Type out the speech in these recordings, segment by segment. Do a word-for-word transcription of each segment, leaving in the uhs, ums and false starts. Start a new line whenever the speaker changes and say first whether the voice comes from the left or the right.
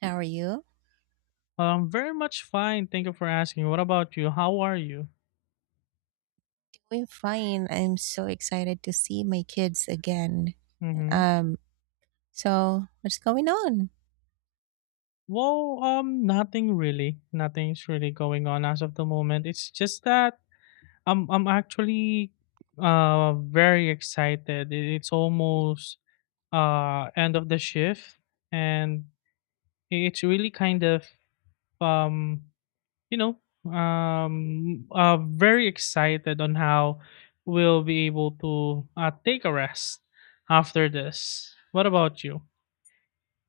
right: How are you?
left: Um, very much fine. Thank you for asking. What about you? How are you?
right: Doing fine. I'm so excited to see my kids again.
left: Mm-hmm.
right: Um, so what's going on?
left: Well, um, nothing really. Nothing's really going on as of the moment. It's just that I'm I'm actually uh very excited. It- It's almost uh end of the shift, and it's really kind of um you know, um, uh, very excited on how we'll be able to uh, take a rest after this. What about you?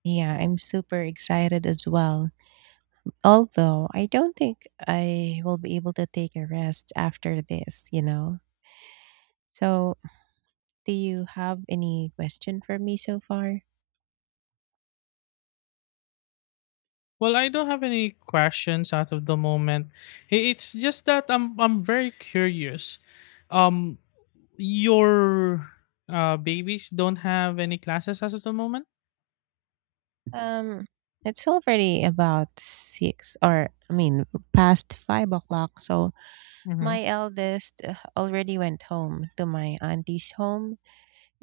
right: Yeah, I'm super excited as well. Although I don't think I will be able to take a rest after this, you know. So, do you have any question for me so far?
left: Well, I don't have any questions out of the moment. I- It's just that I'm I'm very curious. Um, your uh, babies don't have any classes as of the moment.
right: Um, it's already about six, or I mean, past five o'clock. So
left: Mm-hmm.
right: my eldest uh, already went home to my auntie's home.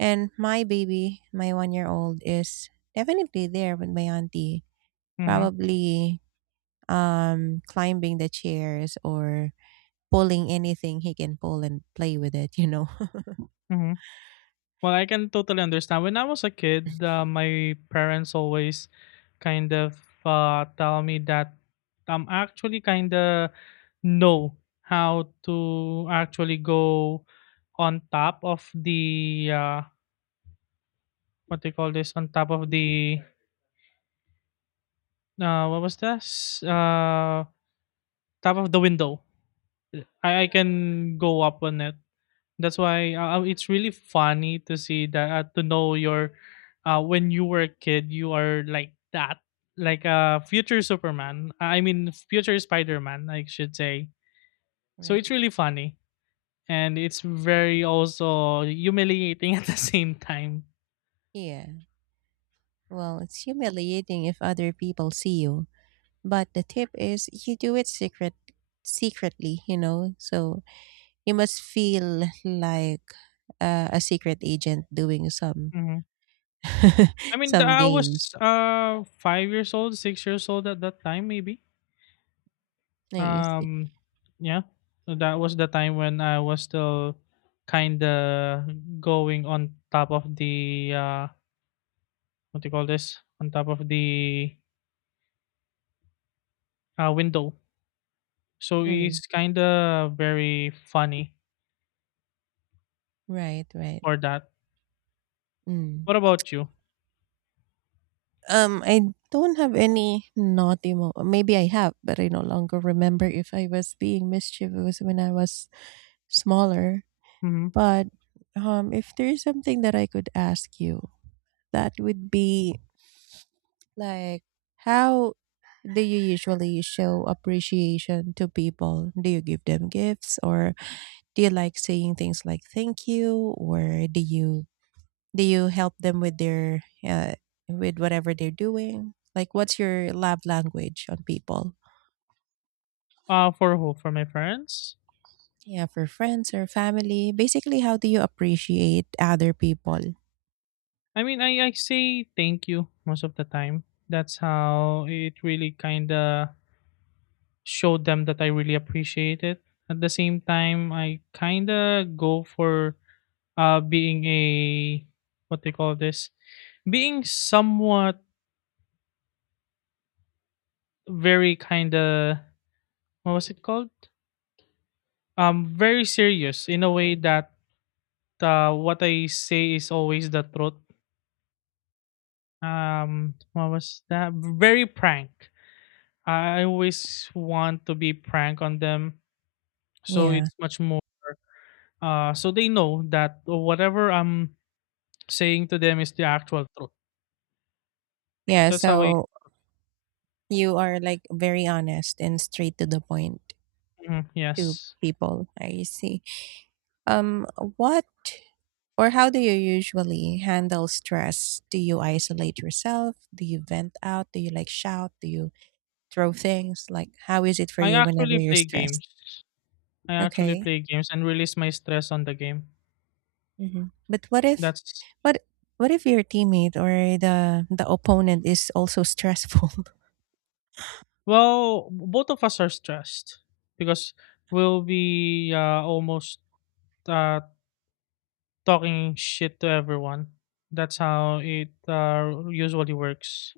right: And my baby, my one year old, is definitely there with my auntie,
left: Mm-hmm.
right: probably um, climbing the chairs or pulling anything he can pull and play with it, you know.
left: Mm-hmm. Well, I can totally understand. When I was a kid, uh, my parents always kind of uh, tell me that I'm actually kind of know how to actually go on top of the uh, what do you call this? On top of the uh, what was this? Uh, top of the window. I, I can go up on it. That's why uh, it's really funny to see that uh, to know your uh when you were a kid you are like that like a uh, future Superman, I mean future Spider-Man I should say. So it's
right: Right.
left: really funny and it's very also humiliating at the same time.
right: Yeah. Well, it's humiliating if other people see you. But the tip is you do it secret secretly, you know. So you must feel like uh, a secret agent doing some
left: Mhm. I mean,
right: some
left: I
right: games.
left: was uh five years old, six years old at that time, maybe.
right: No, you see.
left: Um, yeah, that was the time when I was still kind of going on top of the uh, what do you call this? On top of the uh, window. So
right: Mm.
left: it's kind of very funny
right: Right, right.
left: for that.
right: Mm.
left: What about you?
right: Um, I don't have any naughty mo. Maybe I have, but I no longer remember if I was being mischievous when I was smaller.
left: Mm-hmm.
right: But, um, if there is something that I could ask you, that would be like, how do you usually show appreciation to people? Do you give them gifts or do you like saying things like thank you, or do you do you help them with their uh, with whatever they're doing? Like, what's your love language on people?
left: Uh, for who? For my friends?
right: Yeah, for friends or family. Basically, how do you appreciate other people?
left: I mean, I, I say thank you most of the time. That's how it really kind of showed them that I really appreciate it. At the same time, I kind of go for uh, being a what they call this, being somewhat very kind of what was it called? Um, very serious in a way that uh, what I say is always the truth. Um, what was that? Very prank. I always want to be prank on them, so
right: Yeah.
left: it's much more uh, so they know that whatever I'm saying to them is the actual truth.
right: Yeah,
left: That's how I
right: so you are like very honest and straight to the point
left: mhm,
right: to
left: yes.
right: people. I see. Um what or how do you usually handle stress? Do you isolate yourself? Do you vent out? Do you like shout? Do you throw things? Like, how is it for
left: I
right: you whenever
left: actually
right: you're
left: play
right: stressed?
left: games. I actually
right: Okay.
left: play games and release my stress on the game.
right: hmm But what if
left: That's
right: what what if your teammate or the the opponent is also stressful?
left: well, both of us are stressed because we'll be uh, almost uh, talking shit to everyone. That's how it uh, usually works.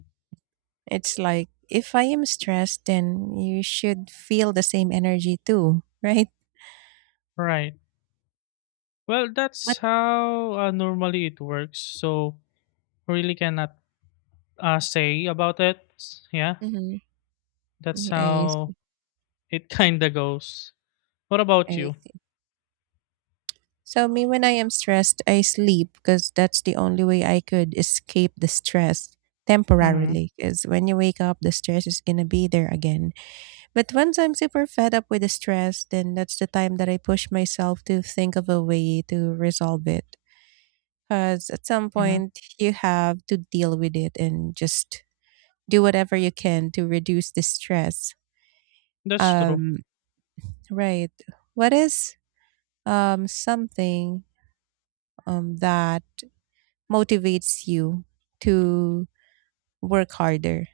right: It's like, if I am stressed, then you should feel the same energy too, right?
left: Right. Well,
right: But
left: that's how uh, normally it works. So really cannot uh, say about it. Yeah,
right: hmm
left: that's
right: I,
left: how
right: s-
left: it kinda goes. What about
right: I
left: you?
right: see. So me, when I am stressed, I sleep because that's the only way I could escape the stress
left: Mhm,
right: temporarily. Because when you wake up, the stress is gonna be there again. But once I'm super fed up with the stress, then that's the time that I push myself to think of a way to resolve it. Because at some
left: mhm.
right: point, you have to deal with it and just do whatever you can to reduce the stress.
left: That's true.
right: Um, right. What is um, something um, that motivates you to work harder?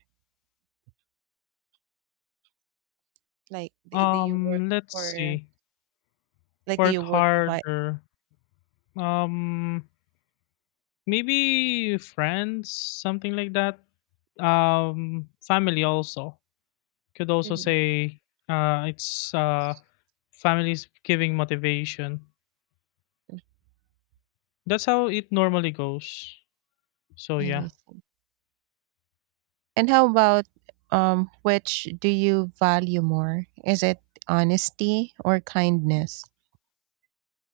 right: Like, d- do you work
left: Um, let's
right: for,
left: see.
right: like, do
left: Work
right: you work to buy?
left: harder. Um, Maybe friends, something like that. Um, family also. Could also
right: Mhm.
left: say uh it's uh families giving motivation. That's how it normally goes. So
right: I
left: yeah.
right: see. And how about, um, which do you value more? Is it honesty or kindness?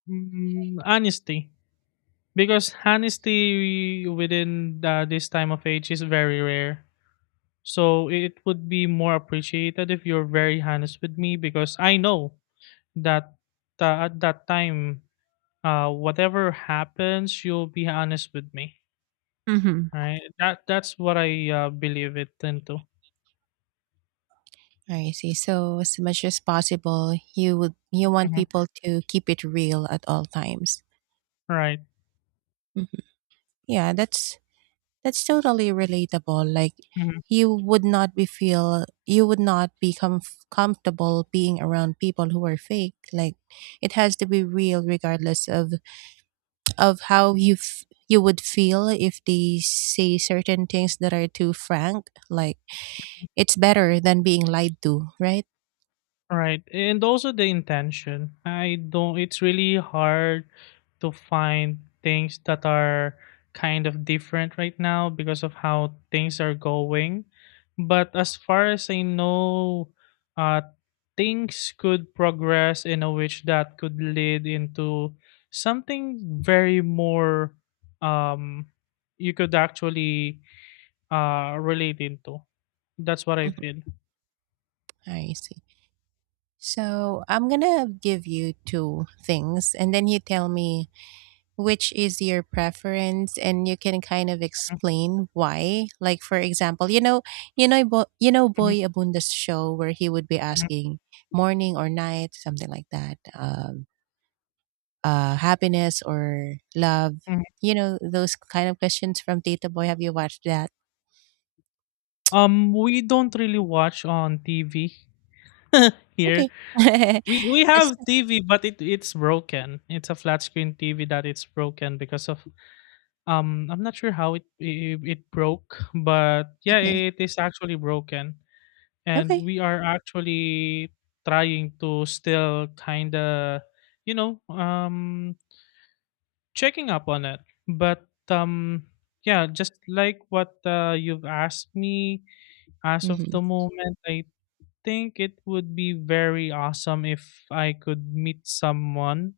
left: Mm, honesty. Because honesty within uh, this time of age is very rare. So it would be more appreciated if you're very honest with me because I know that uh, at that time, uh, whatever happens, you'll be honest with me.
right: Mhm.
left: Right? That that's what I uh, believe it into.
right: I see. So as much as possible, you would you want
left: Mhm.
right: people to keep it real at all times.
left: Right.
right: Mhm. Yeah, that's That's totally relatable. Like,
left: Mhm.
right: you would not be feel you would not be comf- comfortable being around people who are fake. Like, it has to be real regardless of of how you f- you would feel if they say certain things that are too frank. Like, it's better than being lied to, right?
left: Right. And also the intention. I don't. It's really hard to find things that are kind of different right now because of how things are going. But as far as I know, uh, things could progress in a which that could lead into something very more um you could actually uh relate into. That's what I
right: Mhm.
left: feel.
right: I see. So I'm gonna give you two things, and then you tell me which is your preference, and you can kind of explain why. Like, for example, you know, you know Bo- you know,
left: Mhm,
right: Boy Abunda's show, where he would be
left: mhm,
right: asking morning or night, something like that. um uh happiness or love,
left: mhm.
right: you know, those kind of questions from Tita Boy. Have you watched that?
left: Um we don't really watch on TV here.
right: Okay.
left: We we
right: That's
left: have TV but it it's broken. It's a flat screen TV that it's broken because of um I'm not sure how it it, it broke, but yeah,
right: okay.
left: it is actually broken, and
right: Okay.
left: we are actually trying to still kind of you know um checking up on it. But um yeah, just like what uh, you've asked me, as of
right: Hmm.
left: the moment I think it would be very awesome if I could meet someone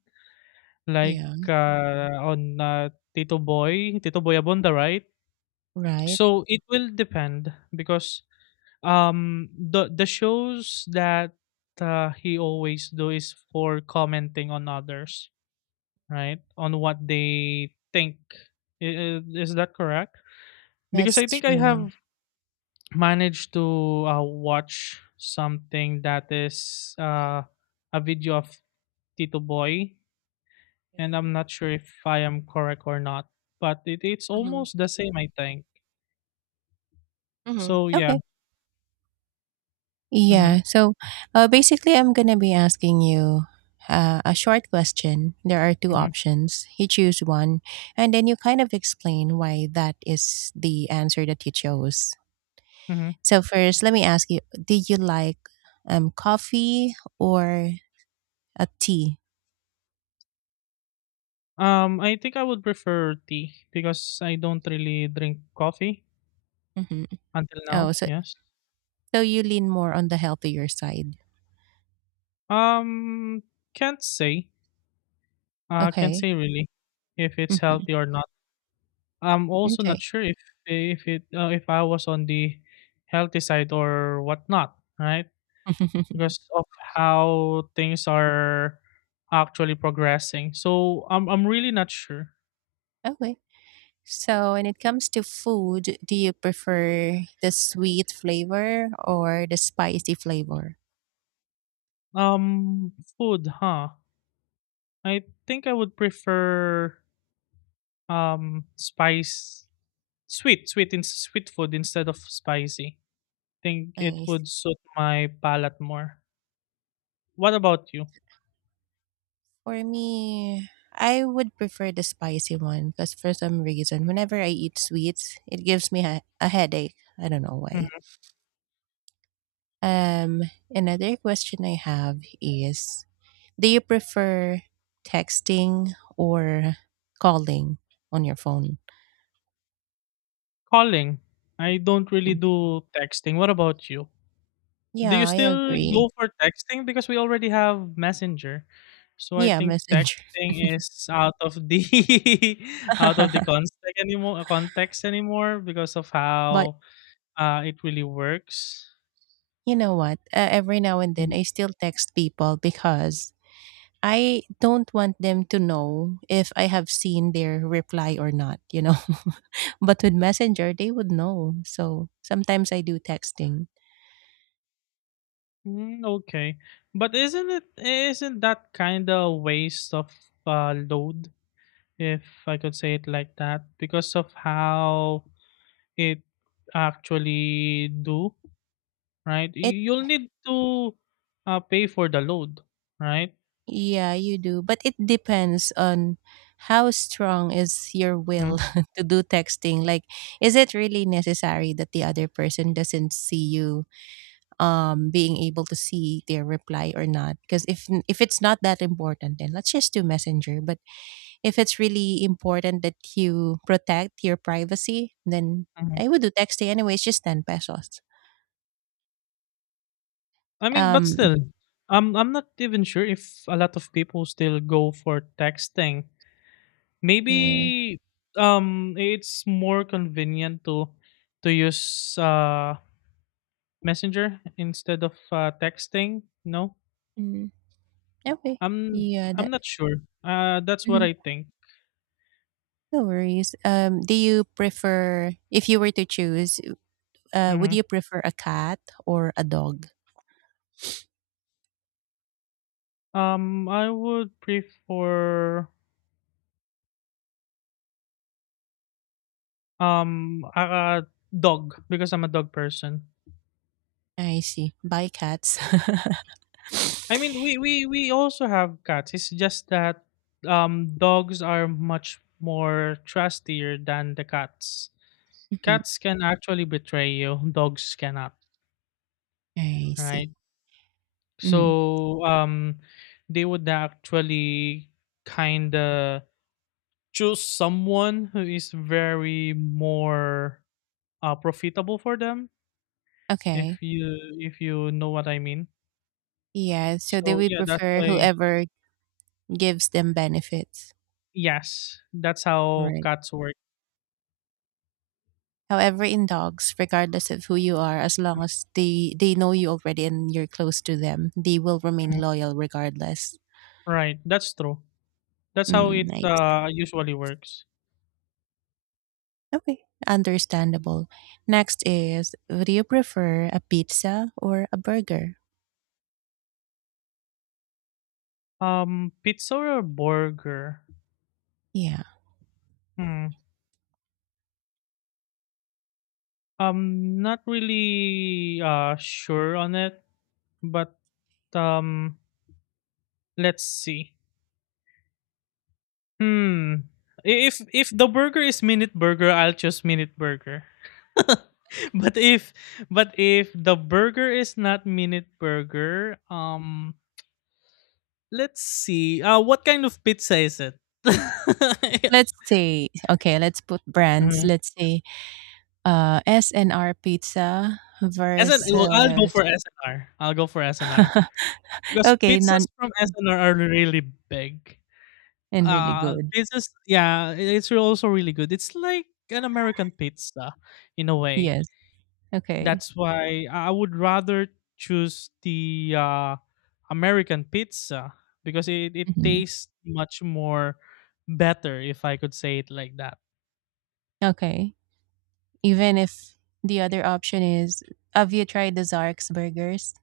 left: like
right: Yeah.
left: uh, on uh, tito boy tito boy abonda, right?
right: Right.
left: So it will depend because um the the shows that uh, he always do is for commenting on others, right, on what they think. I- i- is that correct? Because
right: That's
left: I think I
right: true.
left: have managed to uh, watch something that is uh, a video of tito boy, and I'm
right: Okay.
left: not sure if I am correct or not, but it, it's
right: Hmm.
left: almost the same I think.
right: Hmm.
left: So yeah. Mm-hmm,
right: Yeah. So uh, basically, I'm going to be asking you uh, a short question. There are two
left: mm-hmm,
right: options. You choose one, and then you kind of explain why that is the answer that you chose.
left: mm-hmm.
right: So, first, let me ask you, did you like um, coffee or a tea?
left: Um, I think I would prefer tea because I don't really drink coffee
right: Hmm.
left: until
right: Oh,
left: now.
right: so,
left: Yes.
right: so you lean more on the healthier side.
left: Um, can't say. Uh, can't
right: Okay.
left: say really if it's
right: Hmm.
left: healthy or not. I'm also
right: Okay.
left: not sure if if it uh, if I was on the healthy side or whatnot, right? Because of how things are actually progressing. So I'm I'm really not sure.
right: Okay. So, when it comes to food, do you prefer the sweet flavor or the spicy flavor?
left: Um, Food, huh? I think I would prefer um spice sweet sweet in sweet food instead of spicy. Think it
right: I,
left: would suit my palate more. What about you?
right: for me, I would prefer the spicy one because for some reason, whenever I eat sweets, it gives me a, a headache. I don't know why.
left: Mhm.
right: Um, another question I have is, do you prefer texting or calling on your phone?
left: Calling. I don't really
right: Mm.
left: do texting. What about you? Do you
right: Yeah, I
left: still
right: agree.
left: go for texting because we already have Messenger? So I
right: Yeah,
left: think
right: messenger.
left: texting is out of the out of the context anymore context anymore because of
right: But
left: how uh, it really works.
right: you know what? Uh, every now and then,
left: Mm-hmm.
right: I still text people because I don't want them to know if I have seen their reply or not, you know? But with Messenger, they would know. So sometimes I do texting.
left: Mm, okay, but isn't it isn't that kind of waste of uh, load, if I could say it like that, because of how it actually do, right?
right: It,
left: You- You'll need to uh, pay for the load, right?
right: yeah, you do. But it depends on how strong is your will
left: Mhm,
right: to do texting. Like, is it really necessary that the other person doesn't see you um being able to see their reply or not? Because if if it's not that important, then let's just do messenger. But if it's really important that you protect your privacy, then
left: mhm.
right: I would do texting anyway. It's just ten pesos.
left: I mean, but
right: um
left: still, I'm I'm not even sure if a lot of people still go for texting.
right: yeah.
left: Maybe um it's more convenient to to use uh Messenger instead of uh, texting, no?
right: Mm, okay.
left: I'm
right: Yeah,
left: I'm
right: that.
left: not sure. Uh, that's what
right: Mhm,
left: I think.
right: no worries. Um do you prefer, if you were to choose, uh, would
left: Mhm.
right: you prefer a cat or a dog?
left: Um, I would prefer um, a a dog because I'm a dog person.
right: I see. By cats.
left: I mean, we we we also have cats. It's just that, um, dogs are much more trustier than the cats.
right: Hmm.
left: Cats can actually betray you. Dogs cannot,
right: I see.
left: right?
right: Hmm.
left: So um, they would actually kind of choose someone who is very more uh, profitable for them.
right: Okay.
left: If you if you know what I mean.
right: Yeah. So they
left: So
right: would
left: yeah, that's
right: prefer
left: why.
right: whoever gives them benefits.
left: Yes, that's how
right: Right.
left: cats work.
right: However, in dogs, regardless of who you are, as long as they they know you already and you're close to them, they will remain loyal regardless.
left: Right, that's true. That's how
right: Mm,
left: it
right: nice.
left: uh, usually works.
right: Okay, understandable. Next is, would you prefer a pizza or a burger?
left: Um, pizza or burger?
right: Yeah.
left: Hmm. I'm not really uh sure on it, but um, let's see. Hmm. I- If if the burger is minute burger, I'll choose minute burger. but if but if the burger is not minute burger, um let's see. Uh what kind of pizza is it?
right: Let's say, okay, let's put brands.
left: Mhm.
right: Let's say, uh, S N R Pizza
left: S N
right: versus
left: well, I'll go for S N will go for S N R. Because
right: okay,
left: pizzas
right: none
left: from S N R are really big.
right: and really
left: Uh
right: good.
left: pizzas, yeah, it's also really good. It's like an American pizza in a way.
right: Yes. Okay.
left: That's why I would rather choose the uh, American pizza because it, it
right: Mhm.
left: tastes much more better, if I could say it like that.
right: Okay. Even if the other option is, have you tried the Zark's burgers?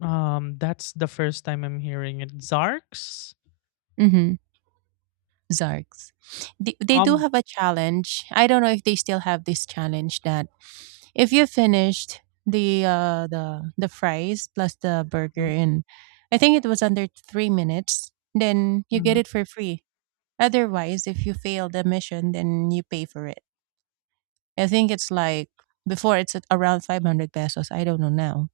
left: Um, that's the first time I'm hearing it. Zarks?
right: Mm-hmm. Zark's. They, they do
left: Um,
right: have a challenge. I don't know if they still have this challenge that if you finished the uh the the fries plus the burger
left: mm,
right: in, I think it was under three minutes, then you get
left: mhm.
right: it for free. Otherwise, if you fail the mission, then you pay for it. I think it's like before, it's at around five hundred pesos. I don't know now.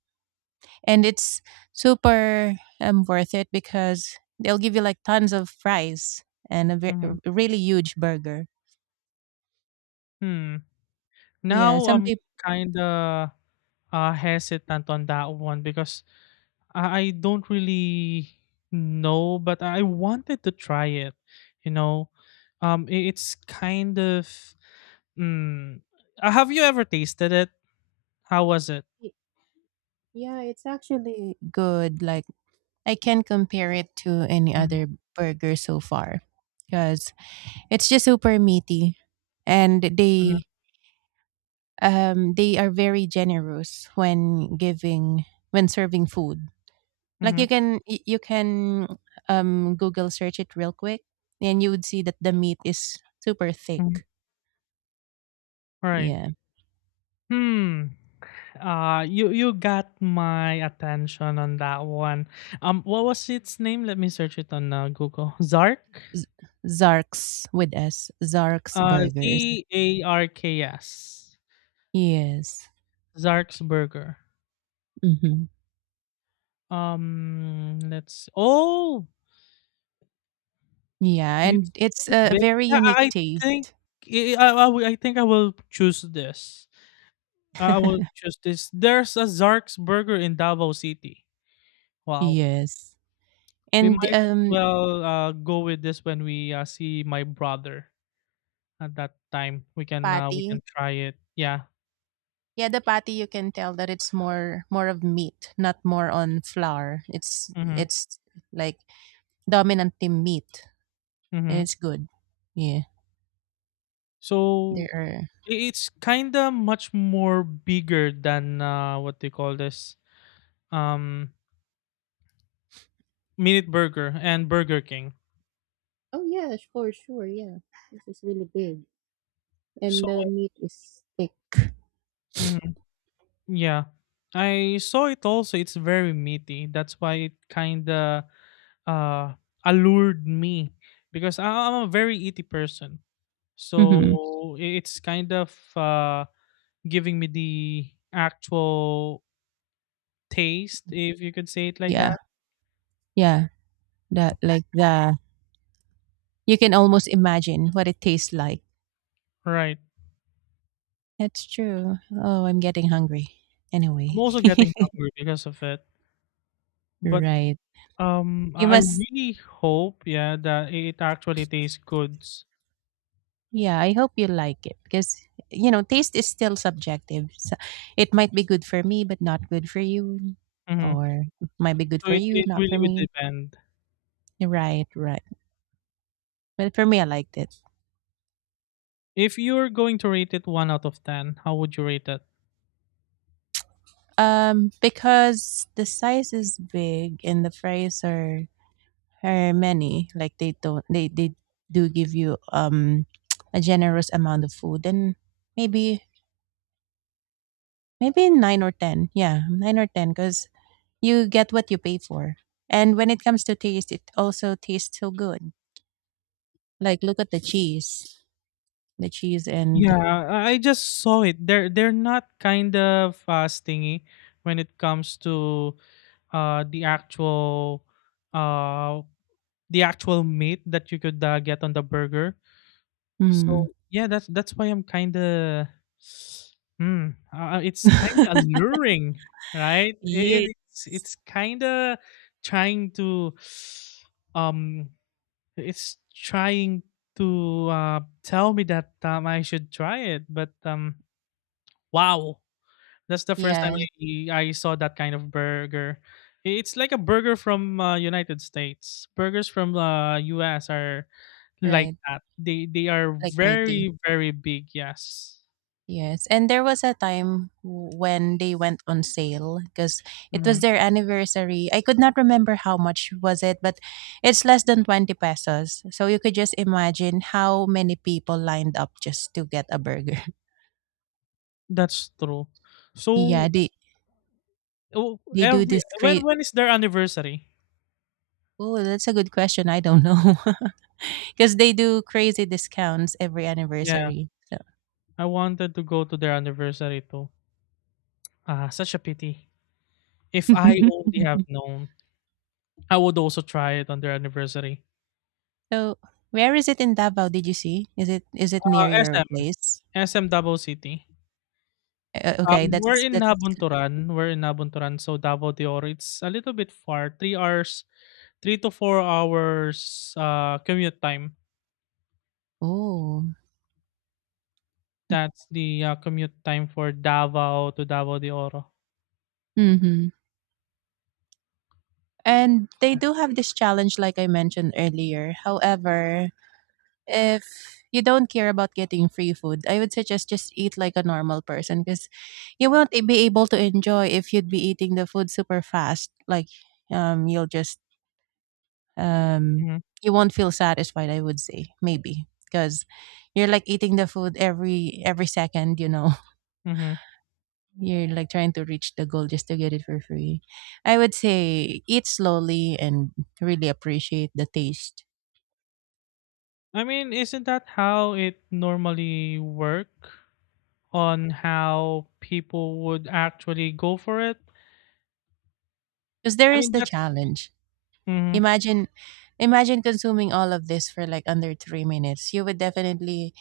right: And it's super um, worth it because they'll give you like tons of fries and a, ve-
left: Mm-hmm.
right: a really huge burger.
left: Hmm.
right: Yeah,
left: Now
right: some
left: I'm
right: people
left: kind of uh, hesitant on that one because I I don't really know, but I wanted to try it. You know, um, i- it's kind of. Mm, uh, have you ever tasted it? How was it?
right: yeah, it's actually good. Like, I can't compare it to any other
left: Mm-hmm,
right: burger so far, because it's just super meaty, and they
left: mm-hmm,
right: um they are very generous when giving, when serving food. Like,
left: mm-hmm,
right: you can y- you can um Google search it real quick, and you would see that the meat is super
left: hmm.
right: thick.
left: Right.
right: Yeah.
left: Hmm. Uh, you you got my attention on that one. Um, what was its name? Let me search it on uh, Google. Zark.
right: Z- Zark's with S. Zark's
left: Uh,
right: burgers.
left: Z A R K S.
right: Yes.
left: Zark's Burger.
right: Hmm.
left: Um, let's. Oh,
right: Yeah,
left: it's
right: and it's a
left: big.
right: very
left: Yeah,
right: unique
left: I think
right: taste.
left: I I I will I think I will choose this. I will choose this. There's a Zark's Burger in Davao City. Wow.
right: Yes.
left: We
right: And
left: might as
right: um
left: well uh, go with this when we uh, see my brother at that time. We can uh, we
right: patty.
left: can try it. Yeah.
right: Yeah, the patty, you can tell that it's more more of meat, not more on flour. It's
left: Mhm.
right: it's like dominantly meat, and
left: Mhm.
right: it's good. Yeah. There
left: So
right: are
left: i- it's kind of much more bigger than uh, what they call this, um Minute Burger and Burger King.
right: oh yeah, sure, sure, yeah. This is really big, and
left: So
right: the meat is thick.
left: mm-hmm. Yeah. I saw it also. It's very meaty. That's why it kind of uh, allured me because I- I'm a very eaty person.
right: Mm-hmm.
left: So i- it's kind of uh, giving me the actual taste, if you could say it like
right: Yeah,
left: that.
right: yeah. That like the you can almost imagine what it tastes like.
left: Right.
right: That's true. Oh, I'm getting hungry.
left: I'm
right: Anyway,
left: also getting hungry because of it. But
right: right.
left: um,
right: You
left: I
right: must.
left: really hope, yeah, that it actually tastes good.
right: Yeah, I hope you like it because, you know, taste is still subjective. So, it might be good for me, but not good for you,
left: Hmm.
right: or it might be good
left: So
right: for
left: it,
right: you,
left: it
right: not for
left: really would
right: me.
left: depend.
right: Right, right. But for me, I liked it.
left: If you're going to rate it one out of ten, how would you rate it?
right: Um, because the size is big and the fries are are many. Like, they don't they they do give you um a generous amount of food. Then maybe maybe nine or ten. Yeah, nine or ten, because you get what you pay for. And when it comes to taste, it also tastes so good. Like, look at the cheese, the cheese and
left: Yeah, I I just saw it. They're they're not kind of uh, stingy when it comes to uh the actual uh the actual meat that you could uh, get on the burger.
right: mm.
left: So yeah, that's that's why I'm kind of hmm. Uh, uh, it's kind of alluring, right? It,
right: Yeah,
left: it's it's kind of trying to um It's trying to uh, tell me that um, I should try it, but um, wow, that's the first time
right: yeah,
left: I, I saw that kind of burger. It's like a burger from uh, United States. Burgers from uh, U S are like
right: right,
left: that. They they are
right: like meaty.
left: very very big. Yes,
right: Yes, and there was a time w- when they went on sale because it was
left: hmm
right: their anniversary. I could not remember how much was it, but it's less than twenty pesos. So you could just imagine how many people lined up just to get a burger.
left: that's true. So
right: Yeah, they
left: oh,
right: they do
left: every
right: this
left: when
right: great.
left: when is their anniversary?
right: Oh, that's a good question. I don't know. Because they do crazy discounts every
left: Yeah,
right: anniversary. So.
left: I wanted to go to their anniversary too. Ah, such a pity. If I only have known, I would also try it on their anniversary.
right: So, where is it in Davao? Did you see? Is it is it near
left: Uh,
right: your
left: SM,
right: place?
left: S M Davao City.
right: Uh, okay,
left: Um, we're
right: that's
left: in
right: that's
left: Nabunturan. We're in Nabunturan, so Davao de Oro. It's a little bit far, three hours, three to four hours uh, commute time.
right: oh,
left: That's the uh, commute time for Davao to Davao de Oro.
right: mhm. And they
left: So,
right: do have this challenge like I mentioned earlier. However, if you don't care about getting free food, I would suggest just eat like a normal person, because you won't be able to enjoy if you'd be eating the food super fast. Like, um you'll just um
left: mhm,
right: you won't feel satisfied, I would say. Maybe because you're like eating the food every every second, you know.
left: mhm.
right: You're like trying to reach the goal just to get it for free. I would say, eat slowly and really appreciate the taste.
left: I mean, isn't that how it normally work on how people would actually go for it?
right: Because there
left: I
right: is
left: mean,
right: the
left: that's.
right: challenge.
left: Mm-hmm.
right: Imagine imagine consuming all of this for like under three minutes. You would definitely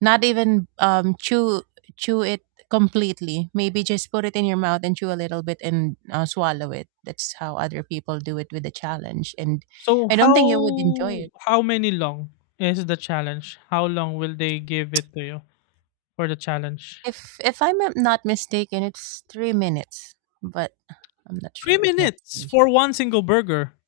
right: not even um chew chew it completely. Maybe just put it in your mouth and chew a little bit and uh, swallow it. That's how other people do it with the challenge. And
left: So
right: I
left: how
right: don't think you would enjoy it.
left: how many long is the challenge? How long will they give it to you for the challenge?
right: If if I'm not mistaken, it's three minutes, but I'm not
left: Three
right: sure. Let's
left: minutes
right: see.
left: for one single burger.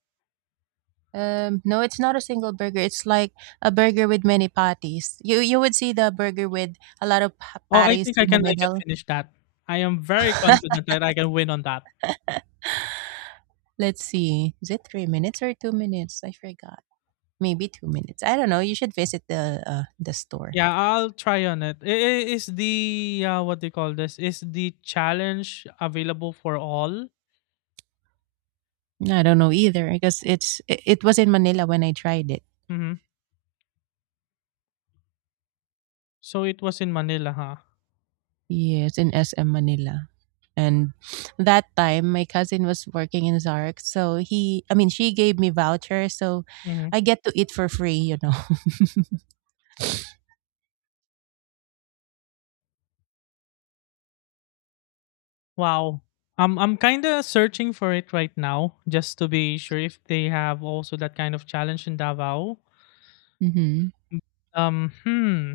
right: Um, no, it's not a single burger. It's like a burger with many patties. You you would see the burger with a lot of pa-
left: Oh, I
right: patties
left: think I
right: in the
left: can I can
right: middle.
left: finish that. I am very confident that I can win on that.
right: Let's see. Is it three minutes or two minutes? I forgot. Maybe two minutes. I don't know. You should visit the uh, the store.
left: Yeah, I'll try on it. I- i- Is the uh, what do you call this? Is the challenge available for all?
right: I don't know either because it's it, it was in Manila when I tried it.
left: Mm-hmm. So it was in Manila, huh?
right: Yes, in S M Manila. And that time my cousin was working in Zark, so he I mean she gave me voucher, so
left: Mhm.
right: I get to eat for free, you know.
left: Wow. Um, I'm kind of searching for it right now just to be sure if they have also that kind of challenge in Davao.
right: Mm-hmm.
left: Um, hmm.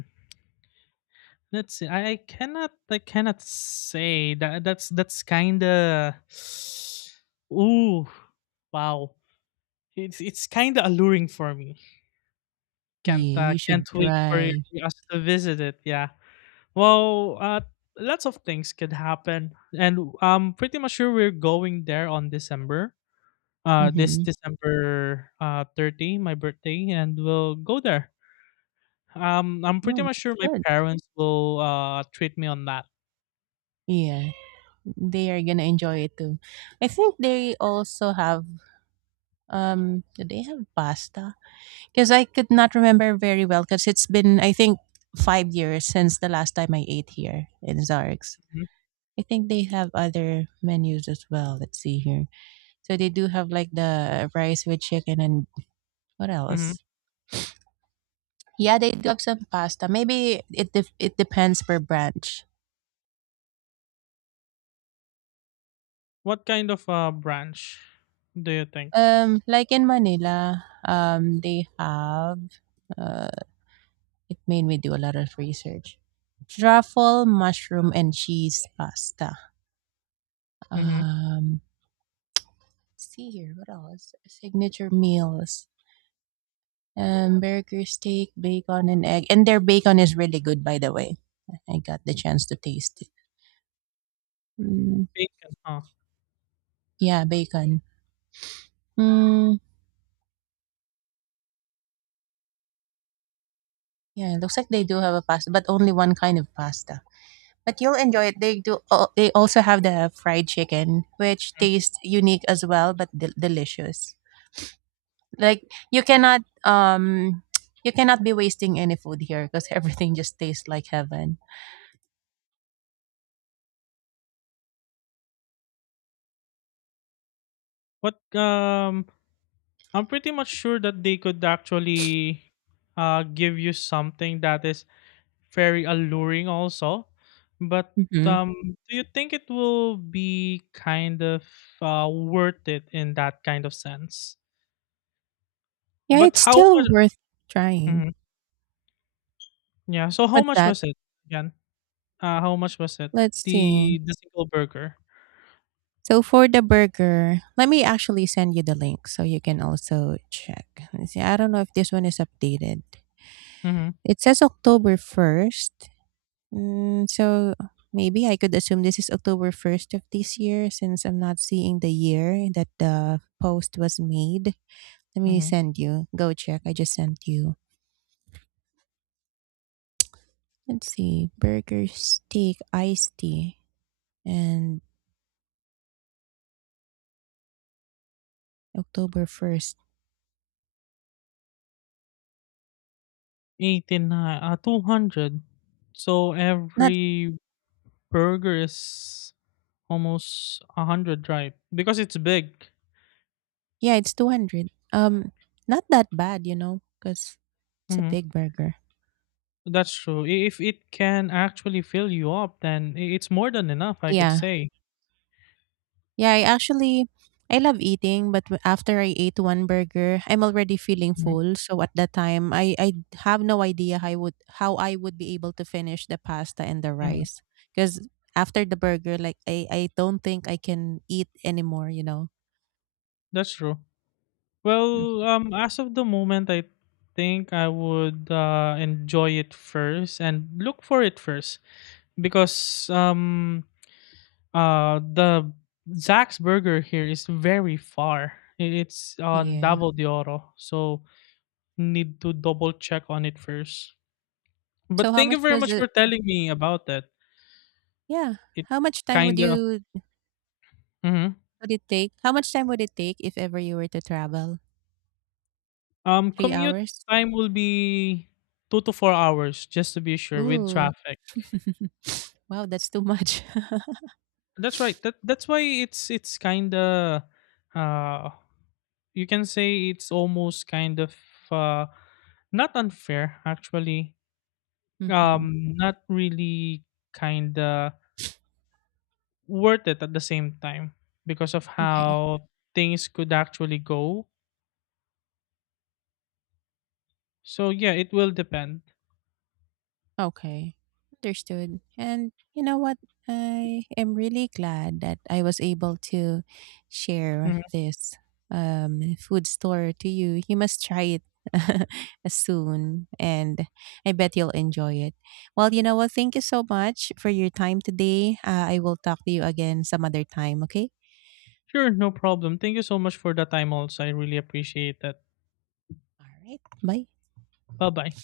left: Let's see. I, I cannot. I cannot say that. That's that's kind of. Ooh, wow. It's it's kind of alluring for me. Can't
right: Yeah,
left: uh,
right: you should
left: can't wait for
right: try.
left: us to visit it. Yeah. Well, uh, lots of things could happen, and I'm pretty much sure we're going there on December. Uh this
right: Mm-hmm.
left: December uh thirty, my birthday, and we'll go there. Um, I'm pretty
right: Oh,
left: much
right: that's
left: sure my
right: good.
left: parents will uh treat me on that.
right: Yeah, they are gonna enjoy it too. I think they also have um do they have pasta? Because I could not remember very well because it's been I think five years since the last time I ate here in Zarx.
left: Mhm.
right: I think they have other menus as well. Let's see here. So they do have like the rice with chicken and what
left: Mhm.
right: else? Yeah, they do have some pasta. Maybe it def- it depends per branch.
left: What kind of uh branch do you think?
right: Um, like in Manila, um, they have uh, it made me do a lot of research. Truffle, mushroom, and cheese pasta.
left: Mhm.
right: Um, let's see here, what else? Signature meals. Um, burger, steak, bacon, and egg. And their bacon is really good, by the way. I got the chance to taste it. Mm,
left: Bacon, huh?
right: yeah, bacon. Mm, yeah, it looks like they do have a pasta, but only one kind of pasta. But you'll enjoy it. They do. al- They also have the fried chicken, which
left: Mhm.
right: tastes unique as well, but del- delicious. Like you cannot um you cannot be wasting any food here because everything just tastes like heaven.
left: What um I'm pretty much sure that they could actually uh give you something that is very alluring also, but
right: Hmm.
left: um do you think it will be kind of uh, worth it in that kind of sense,
right: Yeah,
left: but
right: it's
left: how
right: still
left: much?
right: worth trying.
left: Mhm, yeah, so how
right: What's
left: much
right: that?
left: was it again? Uh how much was it,
right: Let's see.
left: the the single burger?
right: So for the burger, let me actually send you the link so you can also check. Let's see, I don't know if this one is updated.
left: Mm-hmm,
right: It says October first. Mm, so maybe I could assume this is October first of this year since I'm not seeing the year that the post was made. Let me
left: mm-hmm.
right: send you. Go check. I just sent you. Let's see. Burger, steak, iced tea, and October first.
left: eighty-nine uh two hundred, so
right: Not,
left: every burger is almost one hundred, right, because it's big.
right: yeah, it's two hundred. Um, not that bad, you know, because it's a
left: Mm-hmm.
right: big burger.
left: That's true. I- If it can actually fill you up, then i- it's more than enough, I could
right: Yeah.
left: say.
right: Yeah, I actually, I love eating, but w- after I ate one burger, I'm already feeling
left: Mhm,
right: full. So at that time, I I have no idea how I would, how I would be able to finish the pasta and the
left: mhm.
right: rice, because after the burger, like I I don't think I can eat anymore. You know.
left: That's true.
right: Mhm.
left: Well, um, as of the moment, I think I would uh, enjoy it first and look for it first because um, uh, the Zack's Burger here is very far. I- It's on
right: Yeah.
left: Davao de Oro, so need to double check on it first.
right: So
left: But
right: how
left: thank
right: much
left: you very
right: was
left: much
right: it?
left: for telling me about that.
right: Yeah.
left: It
right: How much time would
left: kinda.
right: you,
left: Mhm.
right: would it take? How much time would it take if ever you were to travel?
left: Um,
right: Three
left: commute
right: hours?
left: time will be two to four hours, just to be sure, with
right: Ooh.
left: traffic.
right: Wow, that's too much.
left: That's right. That that's why it's it's kind of, uh, you can say it's almost kind of, uh, not unfair actually.
right: Hmm.
left: Um, not really kind of worth it at the same time because of
right: Okay.
left: how things could actually go. So yeah, it will depend.
right: Okay, understood. And you know what? I am really glad that I was able to share
left: Mhm.
right: this um, food store to you. You must try it soon, and I bet you'll enjoy it. Well, you know what? Thank you so much for your time today. Uh, I will talk to you again some other time, okay?
left: Sure, no problem. Thank you so much for the time. Also, I really appreciate that.
right: All right, bye.
left: Bye bye.